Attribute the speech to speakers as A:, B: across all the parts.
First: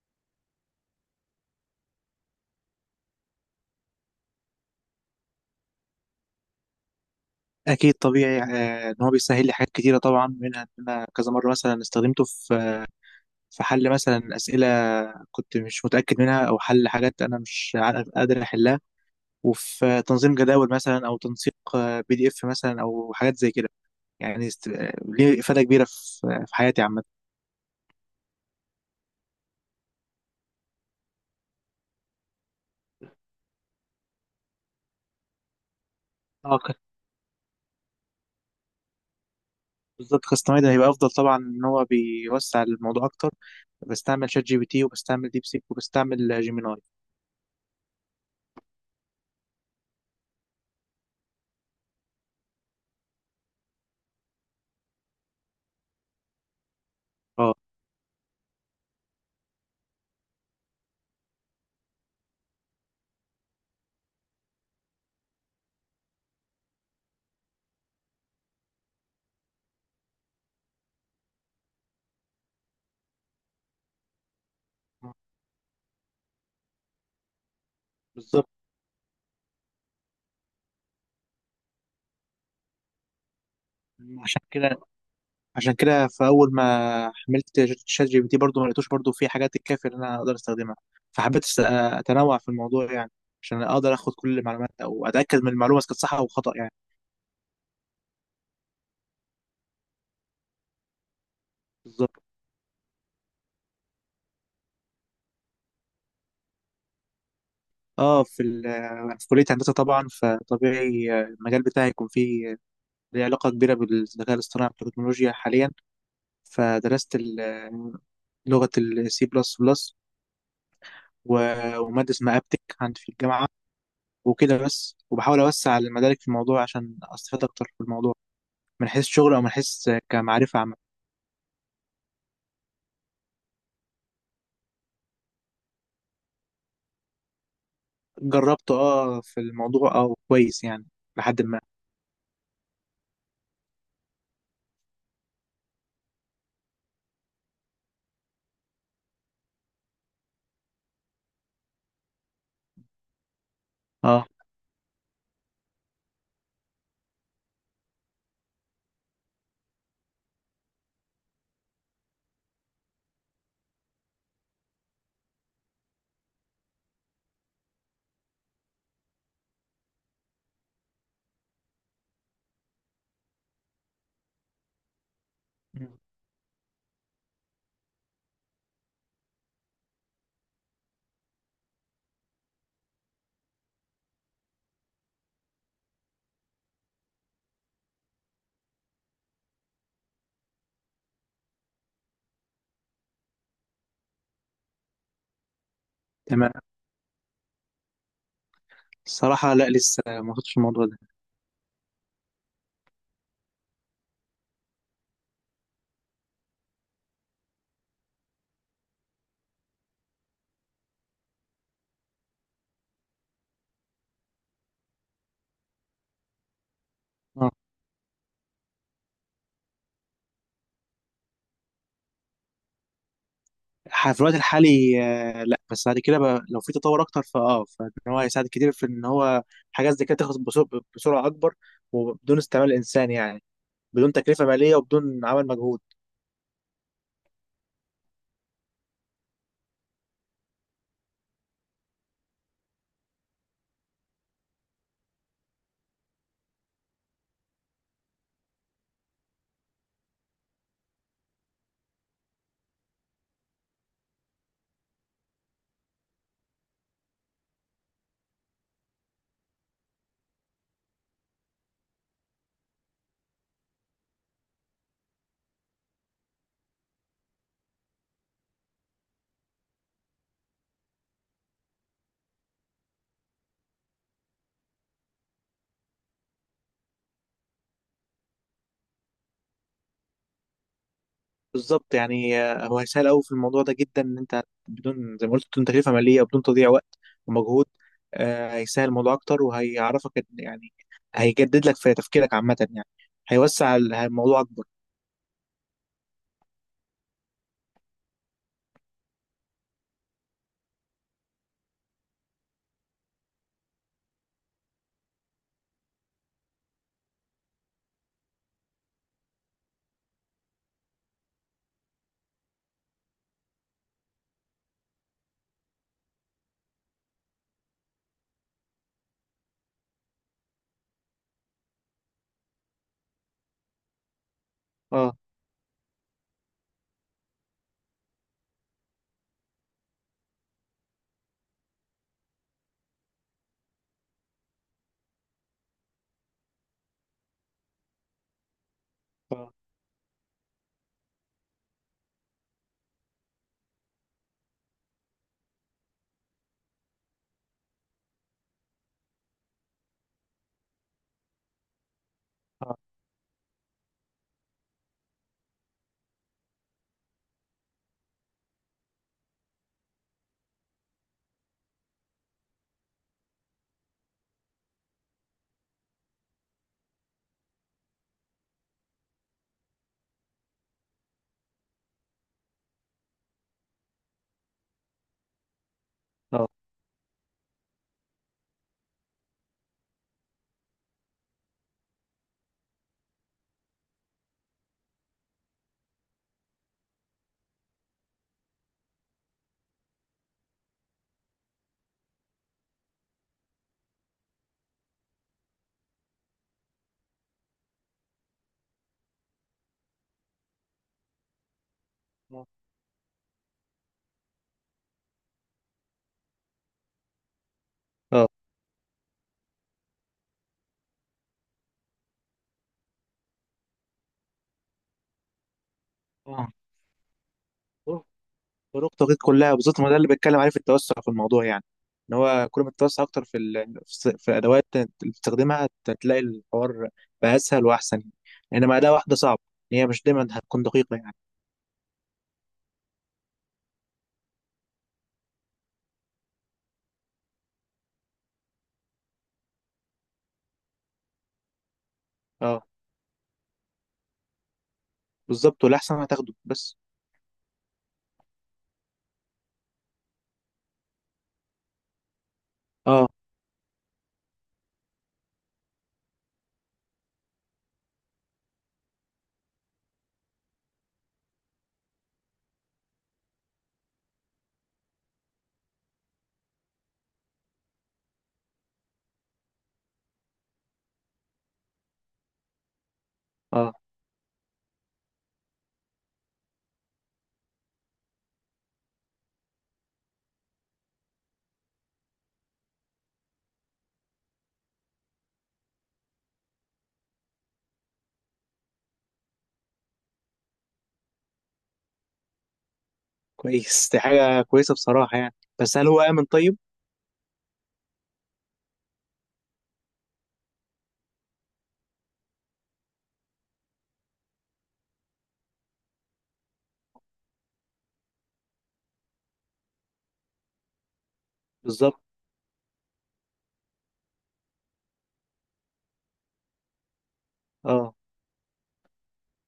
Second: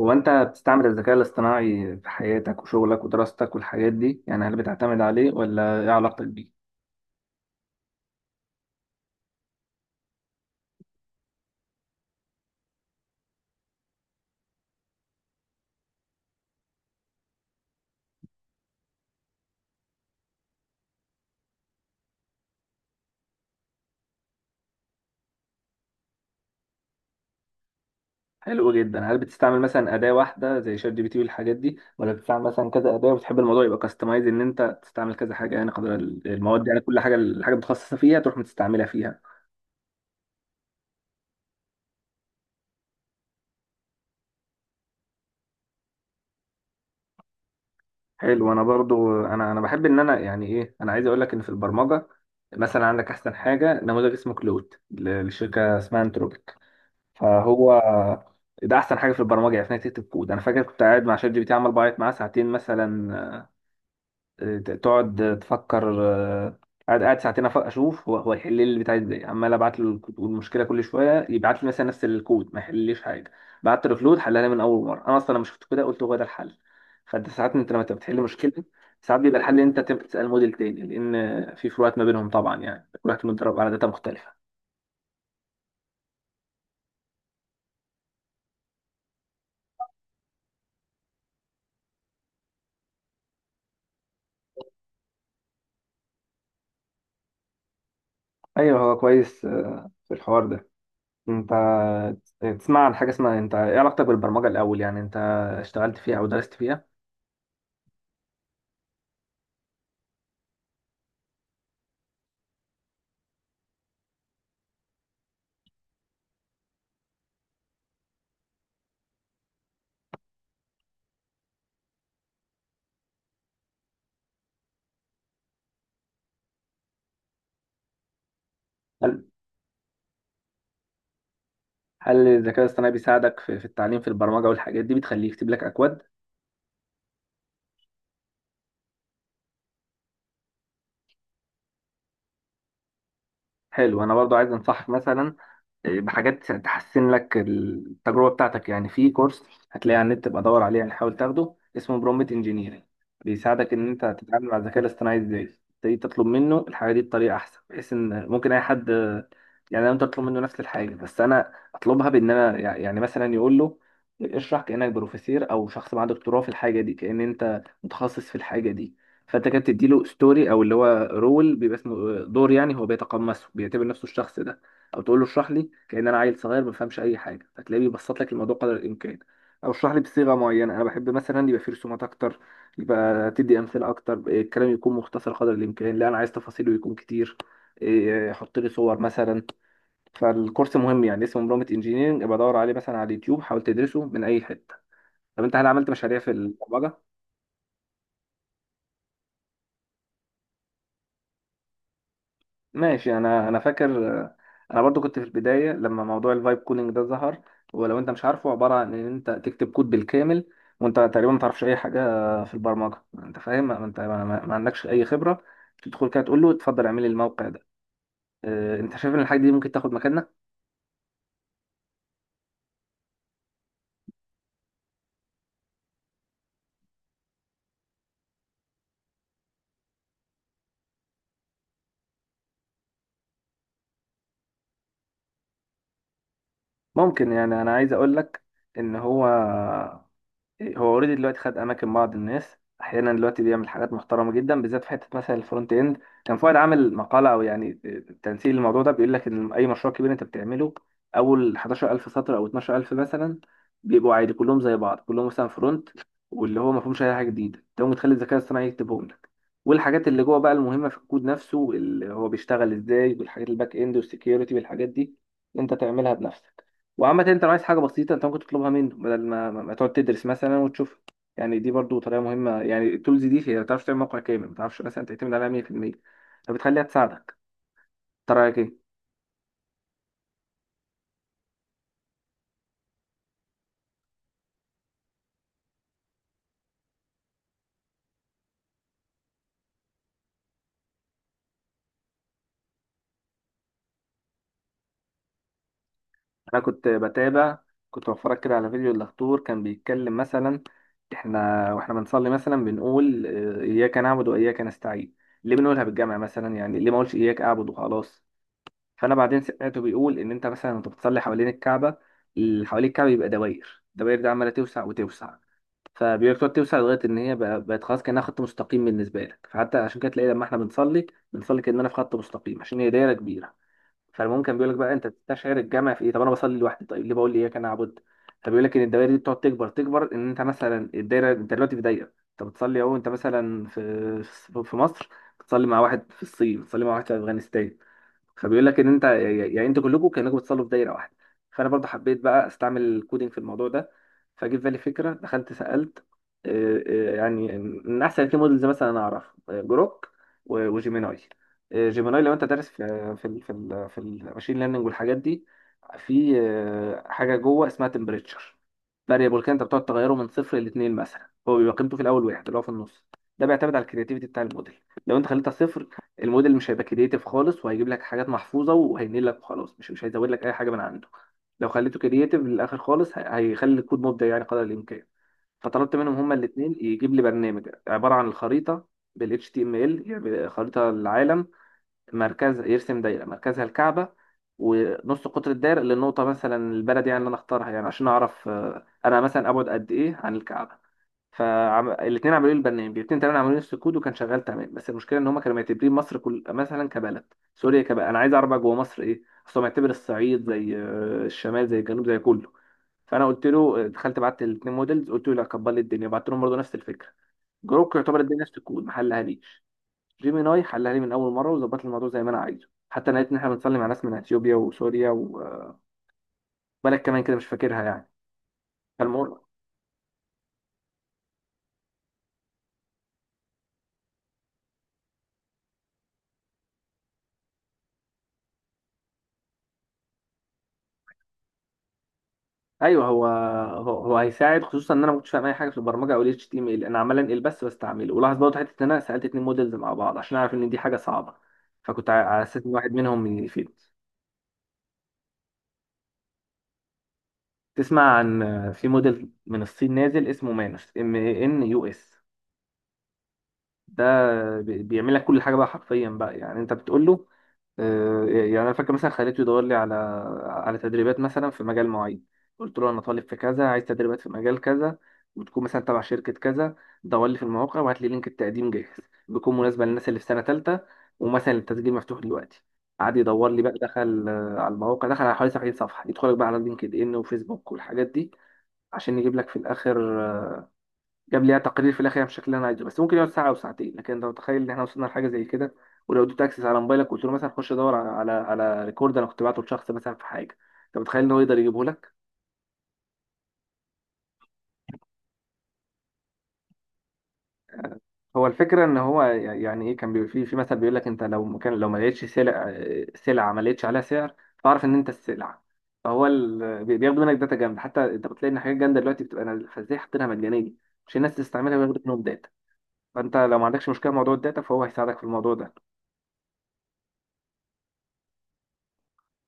A: هو انت بتستعمل الذكاء الاصطناعي في حياتك وشغلك ودراستك والحاجات دي، يعني هل بتعتمد عليه ولا ايه علاقتك بيه؟
B: اكيد طبيعي، ان هو بيسهل لي حاجات كتيره طبعا، منها ان انا كذا مره مثلا استخدمته في حل مثلا اسئله كنت مش متاكد منها، او حل حاجات انا مش عارف- قادر احلها. وفي تنظيم جداول مثلا، او تنسيق PDF مثلا، او حاجات زي كده. يعني ليه افاده كبيره في حياتي عامه.
A: حلو جدا. هل بتستعمل مثلا اداة واحدة زي شات جي بي تي والحاجات دي، ولا بتستعمل مثلا كذا اداة وبتحب الموضوع يبقى كاستمايز ان انت تستعمل كذا حاجة؟ يعني قدر
B: اه،
A: المواد، يعني كل حاجة الحاجة متخصصة فيها تروح متستعملها فيها.
B: بالظبط، كاستمايد هيبقى افضل طبعا، ان هو بيوسع الموضوع اكتر. بستعمل شات جي بي تي، وبستعمل ديب سيك، وبستعمل جيميناي.
A: حلو. انا برضو انا بحب ان انا، يعني ايه، انا عايز اقول لك ان في البرمجة مثلا عندك احسن حاجة، نموذج اسمه كلود للشركة اسمها انتروبيك،
B: اه،
A: فهو ده احسن حاجه في البرمجه، يعني انك تكتب كود. انا فاكر كنت قاعد مع شات جي بي تي عمال بعيط معاه ساعتين مثلا. تقعد تفكر، قاعد ساعتين، اشوف هو يحل لي اللي بتاعي ازاي. عمال ابعت له الكود والمشكله كل شويه يبعت لي مثلا نفس الكود ما يحلليش حاجه. بعت له كود حلها لي من اول مره. انا اصلا لما شفت كده قلت هو ده الحل. فانت ساعات، انت لما تبقى بتحل
B: بالظبط.
A: مشكله ساعات بيبقى الحل ان انت تبقى تسال موديل تاني، لان في فروقات ما بينهم طبعا، يعني كل واحد متدرب على داتا مختلفه.
B: عشان كده عشان كده فاول ما حملت شات جي بي تي، برضه ما لقيتوش برضه فيه حاجات تكفي ان انا اقدر استخدمها. فحبيت اتنوع في الموضوع يعني، عشان اقدر اخد كل المعلومات، او اتاكد من المعلومه اذا كانت صح او خطا يعني.
A: ايوه، هو كويس في الحوار ده. انت
B: بالظبط.
A: تسمع عن حاجة اسمها، انت ايه علاقتك بالبرمجة الأول؟ يعني انت اشتغلت فيها أو درست فيها؟
B: اه، في كليه هندسه طبعا، فطبيعي المجال بتاعي يكون فيه ليه علاقه كبيره بالذكاء الاصطناعي والتكنولوجيا حاليا. فدرست لغه السي بلس بلس، وماده اسمها ابتك عندي في الجامعه. وكده بس. وبحاول اوسع المدارك في الموضوع، عشان استفاد اكتر في الموضوع، من حيث
A: هل
B: شغل او من حيث كمعرفة عامة.
A: هل الذكاء الاصطناعي بيساعدك في التعليم في البرمجة والحاجات دي، بتخليه يكتب لك أكواد؟
B: جربت في الموضوع، كويس يعني، لحد ما.
A: حلو. أنا برضو عايز أنصحك مثلا بحاجات تحسن لك التجربة بتاعتك. يعني في كورس هتلاقيه على النت تبقى دور عليه، يعني حاول تاخده، اسمه برومبت انجينيرنج. بيساعدك ان انت
B: اه،
A: تتعامل مع الذكاء الاصطناعي ازاي، تبتدي تطلب منه الحاجة دي بطريقة احسن. بحيث ان ممكن اي حد، يعني انا ممكن اطلب منه نفس الحاجة بس انا اطلبها بان انا، يعني مثلا يقول له اشرح كأنك بروفيسير او شخص معاه دكتوراه في الحاجة دي، كأن انت متخصص في الحاجة دي. فانت كده بتديله ستوري، او اللي هو رول، بيبقى اسمه دور. يعني هو بيتقمصه، بيعتبر نفسه الشخص ده. او تقول له اشرح لي
B: مم.
A: كأن انا عيل صغير ما بفهمش اي حاجه، هتلاقيه بيبسط لك الموضوع قدر الامكان. او اشرح لي بصيغه معينه انا بحب، مثلا يبقى فيه رسومات اكتر، يبقى تدي امثله اكتر، الكلام يكون مختصر قدر الامكان. لا انا عايز تفاصيله يكون كتير. حط لي صور مثلا. فالكورس مهم، يعني اسمه مرومت انجينيرنج، ابقى دور عليه مثلا على اليوتيوب، حاول تدرسه من اي حته. طب انت هل عملت مشاريع في
B: تمام.
A: البرمجه؟
B: الصراحة لا، لسه ما وصلتش الموضوع ده.
A: ماشي. انا فاكر انا برضو كنت في البدايه لما موضوع الفايب كولينج ده ظهر. ولو انت مش عارفه، عباره عن ان انت تكتب كود بالكامل وانت تقريبا ما تعرفش اي حاجه في البرمجه، انت فاهم، ما انت ما عندكش اي خبره، تدخل كده تقول له اتفضل اعمل لي
B: اه،
A: الموقع ده. انت شايف ان الحاجه دي ممكن تاخد مكاننا؟
B: في الوقت الحالي آه، لا بس بعد كده بقى، لو في تطور اكتر فان هو هيساعد كتير، في ان هو حاجات زي كده تخلص بسرعة، اكبر، وبدون استعمال الانسان يعني، بدون تكلفة مالية وبدون عمل مجهود.
A: ممكن. يعني انا عايز اقول لك ان هو اوريدي دلوقتي خد اماكن بعض الناس، احيانا دلوقتي بيعمل حاجات محترمه جدا، بالذات في حته مثلا الفرونت اند. كان فؤاد عامل مقاله او يعني تنسيق للموضوع ده، بيقول لك ان اي مشروع كبير انت بتعمله، اول 11000 سطر او 12000 مثلا بيبقوا عادي كلهم زي بعض، كلهم مثلا فرونت. واللي هو ما فيهمش اي حاجه جديده، انت ممكن تخلي الذكاء الاصطناعي يكتبهم لك. والحاجات اللي جوه بقى المهمه في الكود نفسه اللي هو بيشتغل ازاي، والحاجات الباك اند والسكيورتي والحاجات دي انت تعملها بنفسك. وعامة انت لو عايز حاجة بسيطة انت ممكن تطلبها منه، بدل ما تقعد تدرس مثلا وتشوفها. يعني دي برضو طريقة مهمة، يعني التولز دي هي ما تعرفش تعمل موقع كامل، ما تعرفش مثلا تعتمد عليها 100%، فبتخليها تساعدك. انت رأيك ايه؟
B: بالظبط يعني. هو هيسهل قوي في الموضوع ده جدا، ان انت بدون زي ما قلت، بدون تكلفه ماليه، وبدون تضييع وقت ومجهود. هيسهل الموضوع اكتر، وهيعرفك يعني هيجدد لك في تفكيرك عامه يعني. هيوسع الموضوع اكبر.
A: انا كنت بتابع، كنت بتفرج كده على فيديو الدكتور كان بيتكلم مثلا، احنا واحنا بنصلي مثلا بنقول اياك نعبد واياك نستعين. ليه بنقولها بالجمع مثلا؟ يعني ليه ما اقولش اياك اعبد وخلاص؟ فانا بعدين سمعته بيقول ان انت مثلا وانت بتصلي حوالين الكعبة، اللي حوالين الكعبة يبقى دواير، الدواير دي عمالة توسع وتوسع. فبيقول لك تقعد توسع لغايه ان هي بقت خلاص كانها خط مستقيم بالنسبه لك. فحتى عشان كده تلاقي لما احنا بنصلي، بنصلي كاننا في خط مستقيم عشان هي دايره كبيره. فالممكن بيقول لك بقى انت
B: اه،
A: بتستشعر الجمع في ايه؟ طب انا بصلي لوحدي، طيب ليه بقول لي اياك انا اعبد؟ فبيقول لك ان الدوائر دي بتقعد تكبر تكبر، ان انت مثلا الدايره، انت دلوقتي في دايره انت بتصلي اهو. انت مثلا في مصر، بتصلي مع واحد في الصين، بتصلي مع واحد في افغانستان. فبيقول لك ان انت،
B: اه،
A: يعني انتوا كلكم كانكم بتصلوا في دايره واحده. فانا برضه حبيت بقى استعمل الكودينج في الموضوع ده. فجه في بالي فكره، دخلت سالت آه، يعني من احسن اتنين مودلز مثلا انا اعرف جروك وجيميناي. جيميناي، لو انت دارس في
B: اه،
A: في ال في ال في الماشين ليرنينج والحاجات دي، في حاجه جوه اسمها تمبريتشر فاريبل كده، انت بتقعد تغيره من صفر لاتنين مثلا. هو بيبقى قيمته في الاول واحد اللي هو في النص. ده بيعتمد على الكرياتيفيتي بتاع الموديل. لو انت خليتها صفر، الموديل مش هيبقى كرييتيف خالص، وهيجيب لك حاجات محفوظه وهينقل لك وخلاص، مش هيزود لك اي حاجه من عنده. لو خليته كرييتيف للاخر خالص، هيخلي الكود مبدع يعني قدر الامكان. فطلبت منهم هما
B: اه،
A: الاثنين يجيب لي برنامج عباره عن الخريطه بال HTML، يعني خريطه العالم، مركزها يرسم دايره مركزها الكعبه، ونص قطر الدايره للنقطه مثلا البلد يعني اللي انا اختارها، يعني عشان اعرف انا مثلا ابعد قد ايه عن الكعبه. فالاثنين عملوا لي البرنامج. الاثنين تمام عملوا لي نفس الكود وكان شغال تمام، بس المشكله ان هم كانوا معتبرين مصر كل مثلا كبلد، سوريا كبلد. انا عايز اعرف بقى جوه مصر ايه، اصل هو معتبر الصعيد زي الشمال زي الجنوب زي كله. فانا قلت له، دخلت بعت الاثنين موديلز قلت له لا كبر لي الدنيا، بعت لهم برضه نفس الفكره. جروك يعتبر
B: اه.
A: الدنيا نفس الكود ما حلهاليش. جيميناي حلها لي من اول مره وظبط لي الموضوع زي ما انا عايزه. حتى انا لقيت ان احنا بنصلي مع ناس من اثيوبيا وسوريا وبلد
B: آه.
A: كمان كده مش فاكرها
B: طرق
A: يعني.
B: طرق التوقيت
A: فالمهم،
B: كلها، بالظبط. ما ده اللي بتكلم عليه، في التوسع في الموضوع يعني. ان هو كل ما تتوسع اكتر في ال... في الس- في الادوات اللي بتستخدمها، هتلاقي الحوار بقى اسهل واحسن يعني. انما اداه واحده صعب، هي مش دايما هتكون دقيقه يعني.
A: ايوه هو هيساعد، خصوصا ان انا ما كنتش فاهم اي حاجه في البرمجه او ال HTML، انا عمال انقل بس بستعمله. ولاحظ برضه حته ان انا سالت اتنين موديلز مع بعض عشان اعرف ان دي حاجه صعبه. فكنت على
B: اه،
A: اساس ان واحد منهم من يفيد.
B: بالظبط. والأحسن هتاخده بس.
A: تسمع عن، في موديل من الصين نازل اسمه مانوس Manus.
B: اه،
A: ده بيعمل لك كل حاجه بقى حرفيا بقى، يعني انت بتقول له يعني انا فاكر مثلا خليته يدور لي على تدريبات مثلا في مجال معين. قلت له انا طالب في كذا، عايز تدريبات في مجال كذا، وتكون مثلا تبع شركه كذا، دور لي في المواقع وهات لي لينك التقديم جاهز، بيكون مناسبه للناس اللي في سنه ثالثه، ومثلا التسجيل مفتوح دلوقتي. قعد يدور لي بقى،
B: اه،
A: دخل على المواقع، دخل على حوالي 70 صفحه، يدخلك بقى على لينكد ان وفيسبوك والحاجات دي، عشان يجيب لك في الاخر جاب لي تقرير في الاخر بالشكل اللي انا عايزه، بس ممكن يقعد ساعه او ساعتين، لكن انت متخيل ان احنا وصلنا لحاجه زي كده؟ ولو اديت اكسس على موبايلك قلت له مثلا خش دور على ريكورد انا كنت بعته لشخص مثلا في حاجه، انت متخيل ان هو يقدر يجيبه لك؟
B: كويس. دي حاجة كويسة بصراحة يعني. بس هل هو آمن طيب؟
A: هو الفكره ان هو، يعني ايه، كان بيبقى في مثل بيقول لك انت لو مكان، لو ما لقيتش سلعه ما لقيتش عليها سعر، فاعرف ان انت السلعه. فهو بياخدوا منك داتا جامده، حتى انت بتلاقي ان حاجات جامده دلوقتي بتبقى نازله، فازاي حاطينها مجانيه؟ عشان الناس تستعملها
B: بالظبط.
A: وياخدوا منهم داتا. فانت لو ما عندكش مشكله مع موضوع الداتا، فهو هيساعدك في الموضوع ده.
B: اه،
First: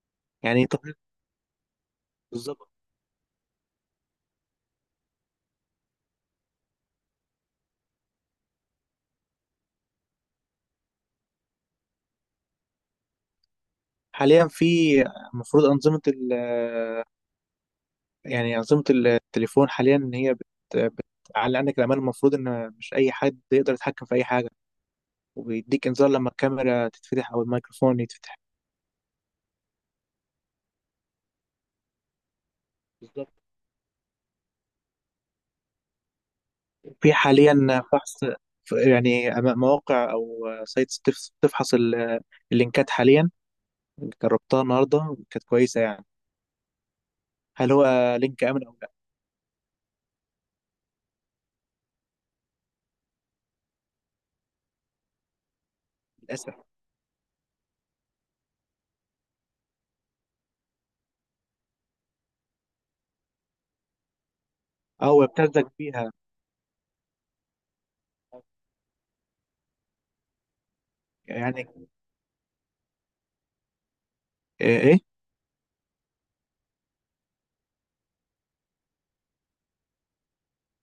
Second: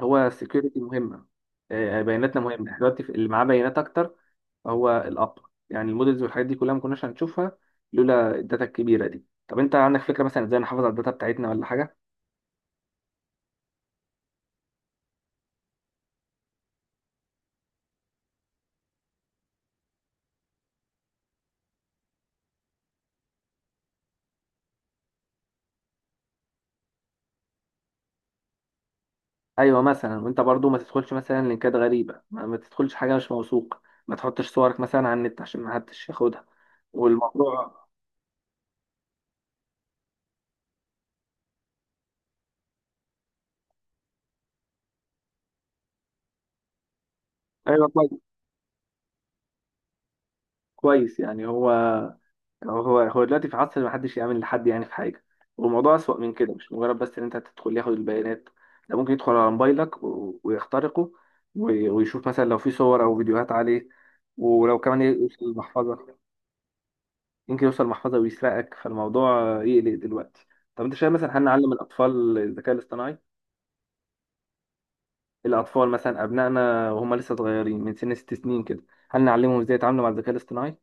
A: هو
B: يعني
A: السكيورتي
B: طب.
A: مهمه، بياناتنا
B: بالظبط.
A: مهمه، احنا دلوقتي اللي معاه بيانات اكتر. هو الاب، يعني المودلز والحاجات دي كلها ما كناش هنشوفها لولا الداتا الكبيره دي. طب انت عندك فكره مثلا ازاي نحافظ على الداتا بتاعتنا ولا حاجه؟
B: حاليا، في المفروض أنظمة ال يعني أنظمة التليفون حاليا، إن هي بتعلي عندك الأمان. المفروض إن مش أي حد يقدر يتحكم في أي حاجة، وبيديك إنذار لما الكاميرا تتفتح أو الميكروفون يتفتح.
A: ايوه، مثلا وانت برضو ما تدخلش مثلا لينكات غريبه، ما تدخلش حاجه
B: بالظبط.
A: مش موثوق. ما تحطش صورك مثلا على النت عشان ما حدش ياخدها
B: في حاليا
A: والموضوع.
B: فحص، يعني مواقع أو سايتس بتفحص اللينكات حاليا. جربتها النهارده كانت كويسه يعني، هل هو
A: ايوه كويس،
B: لينك امن او لا.
A: كويس يعني. هو دلوقتي في عصر ما حدش يأمن لحد، يعني في حاجة. والموضوع أسوأ من
B: للاسف.
A: كده، مش مجرد بس إن أنت تدخل ياخد البيانات. ده ممكن يدخل على موبايلك ويخترقه، ويشوف مثلا لو في صور أو فيديوهات عليه، ولو كمان
B: اه، هو
A: يوصل
B: ابتزك
A: المحفظة،
B: بيها.
A: يمكن يوصل المحفظة ويسرقك. فالموضوع يقلق دلوقتي. طب أنت شايف مثلا
B: يعني
A: هنعلم الأطفال الذكاء الاصطناعي؟
B: ايه.
A: الأطفال مثلا أبنائنا وهم لسه صغيرين من سن 6 سنين كده، هل نعلمهم إزاي يتعاملوا مع الذكاء الاصطناعي؟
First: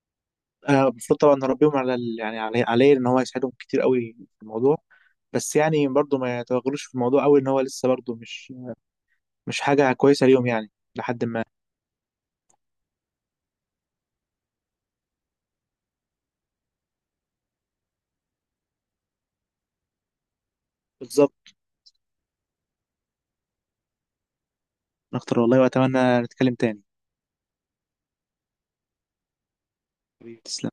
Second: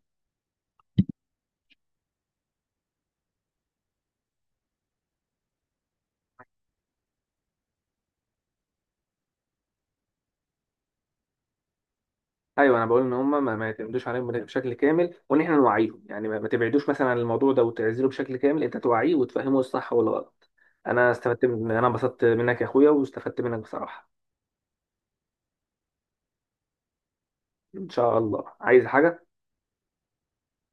B: المفروض طبعا نربيهم على يعني عليه، ان هو يساعدهم كتير قوي في الموضوع. بس يعني برضه ما يتوغلوش في الموضوع قوي، ان هو لسه برضه مش حاجه كويسه ليهم يعني، لحد ما.
A: ايوه. انا بقول ان هم ما يعتمدوش عليهم بشكل كامل، وان احنا نوعيهم. يعني ما تبعدوش مثلا عن الموضوع ده وتعزله بشكل كامل، انت توعيه وتفهمه الصح والغلط. انا استفدت
B: بالظبط.
A: من انا انبسطت منك يا اخويا واستفدت منك بصراحه.
B: اكتر والله، واتمنى نتكلم تاني.
A: ان شاء الله. عايز حاجه؟
B: تسلم.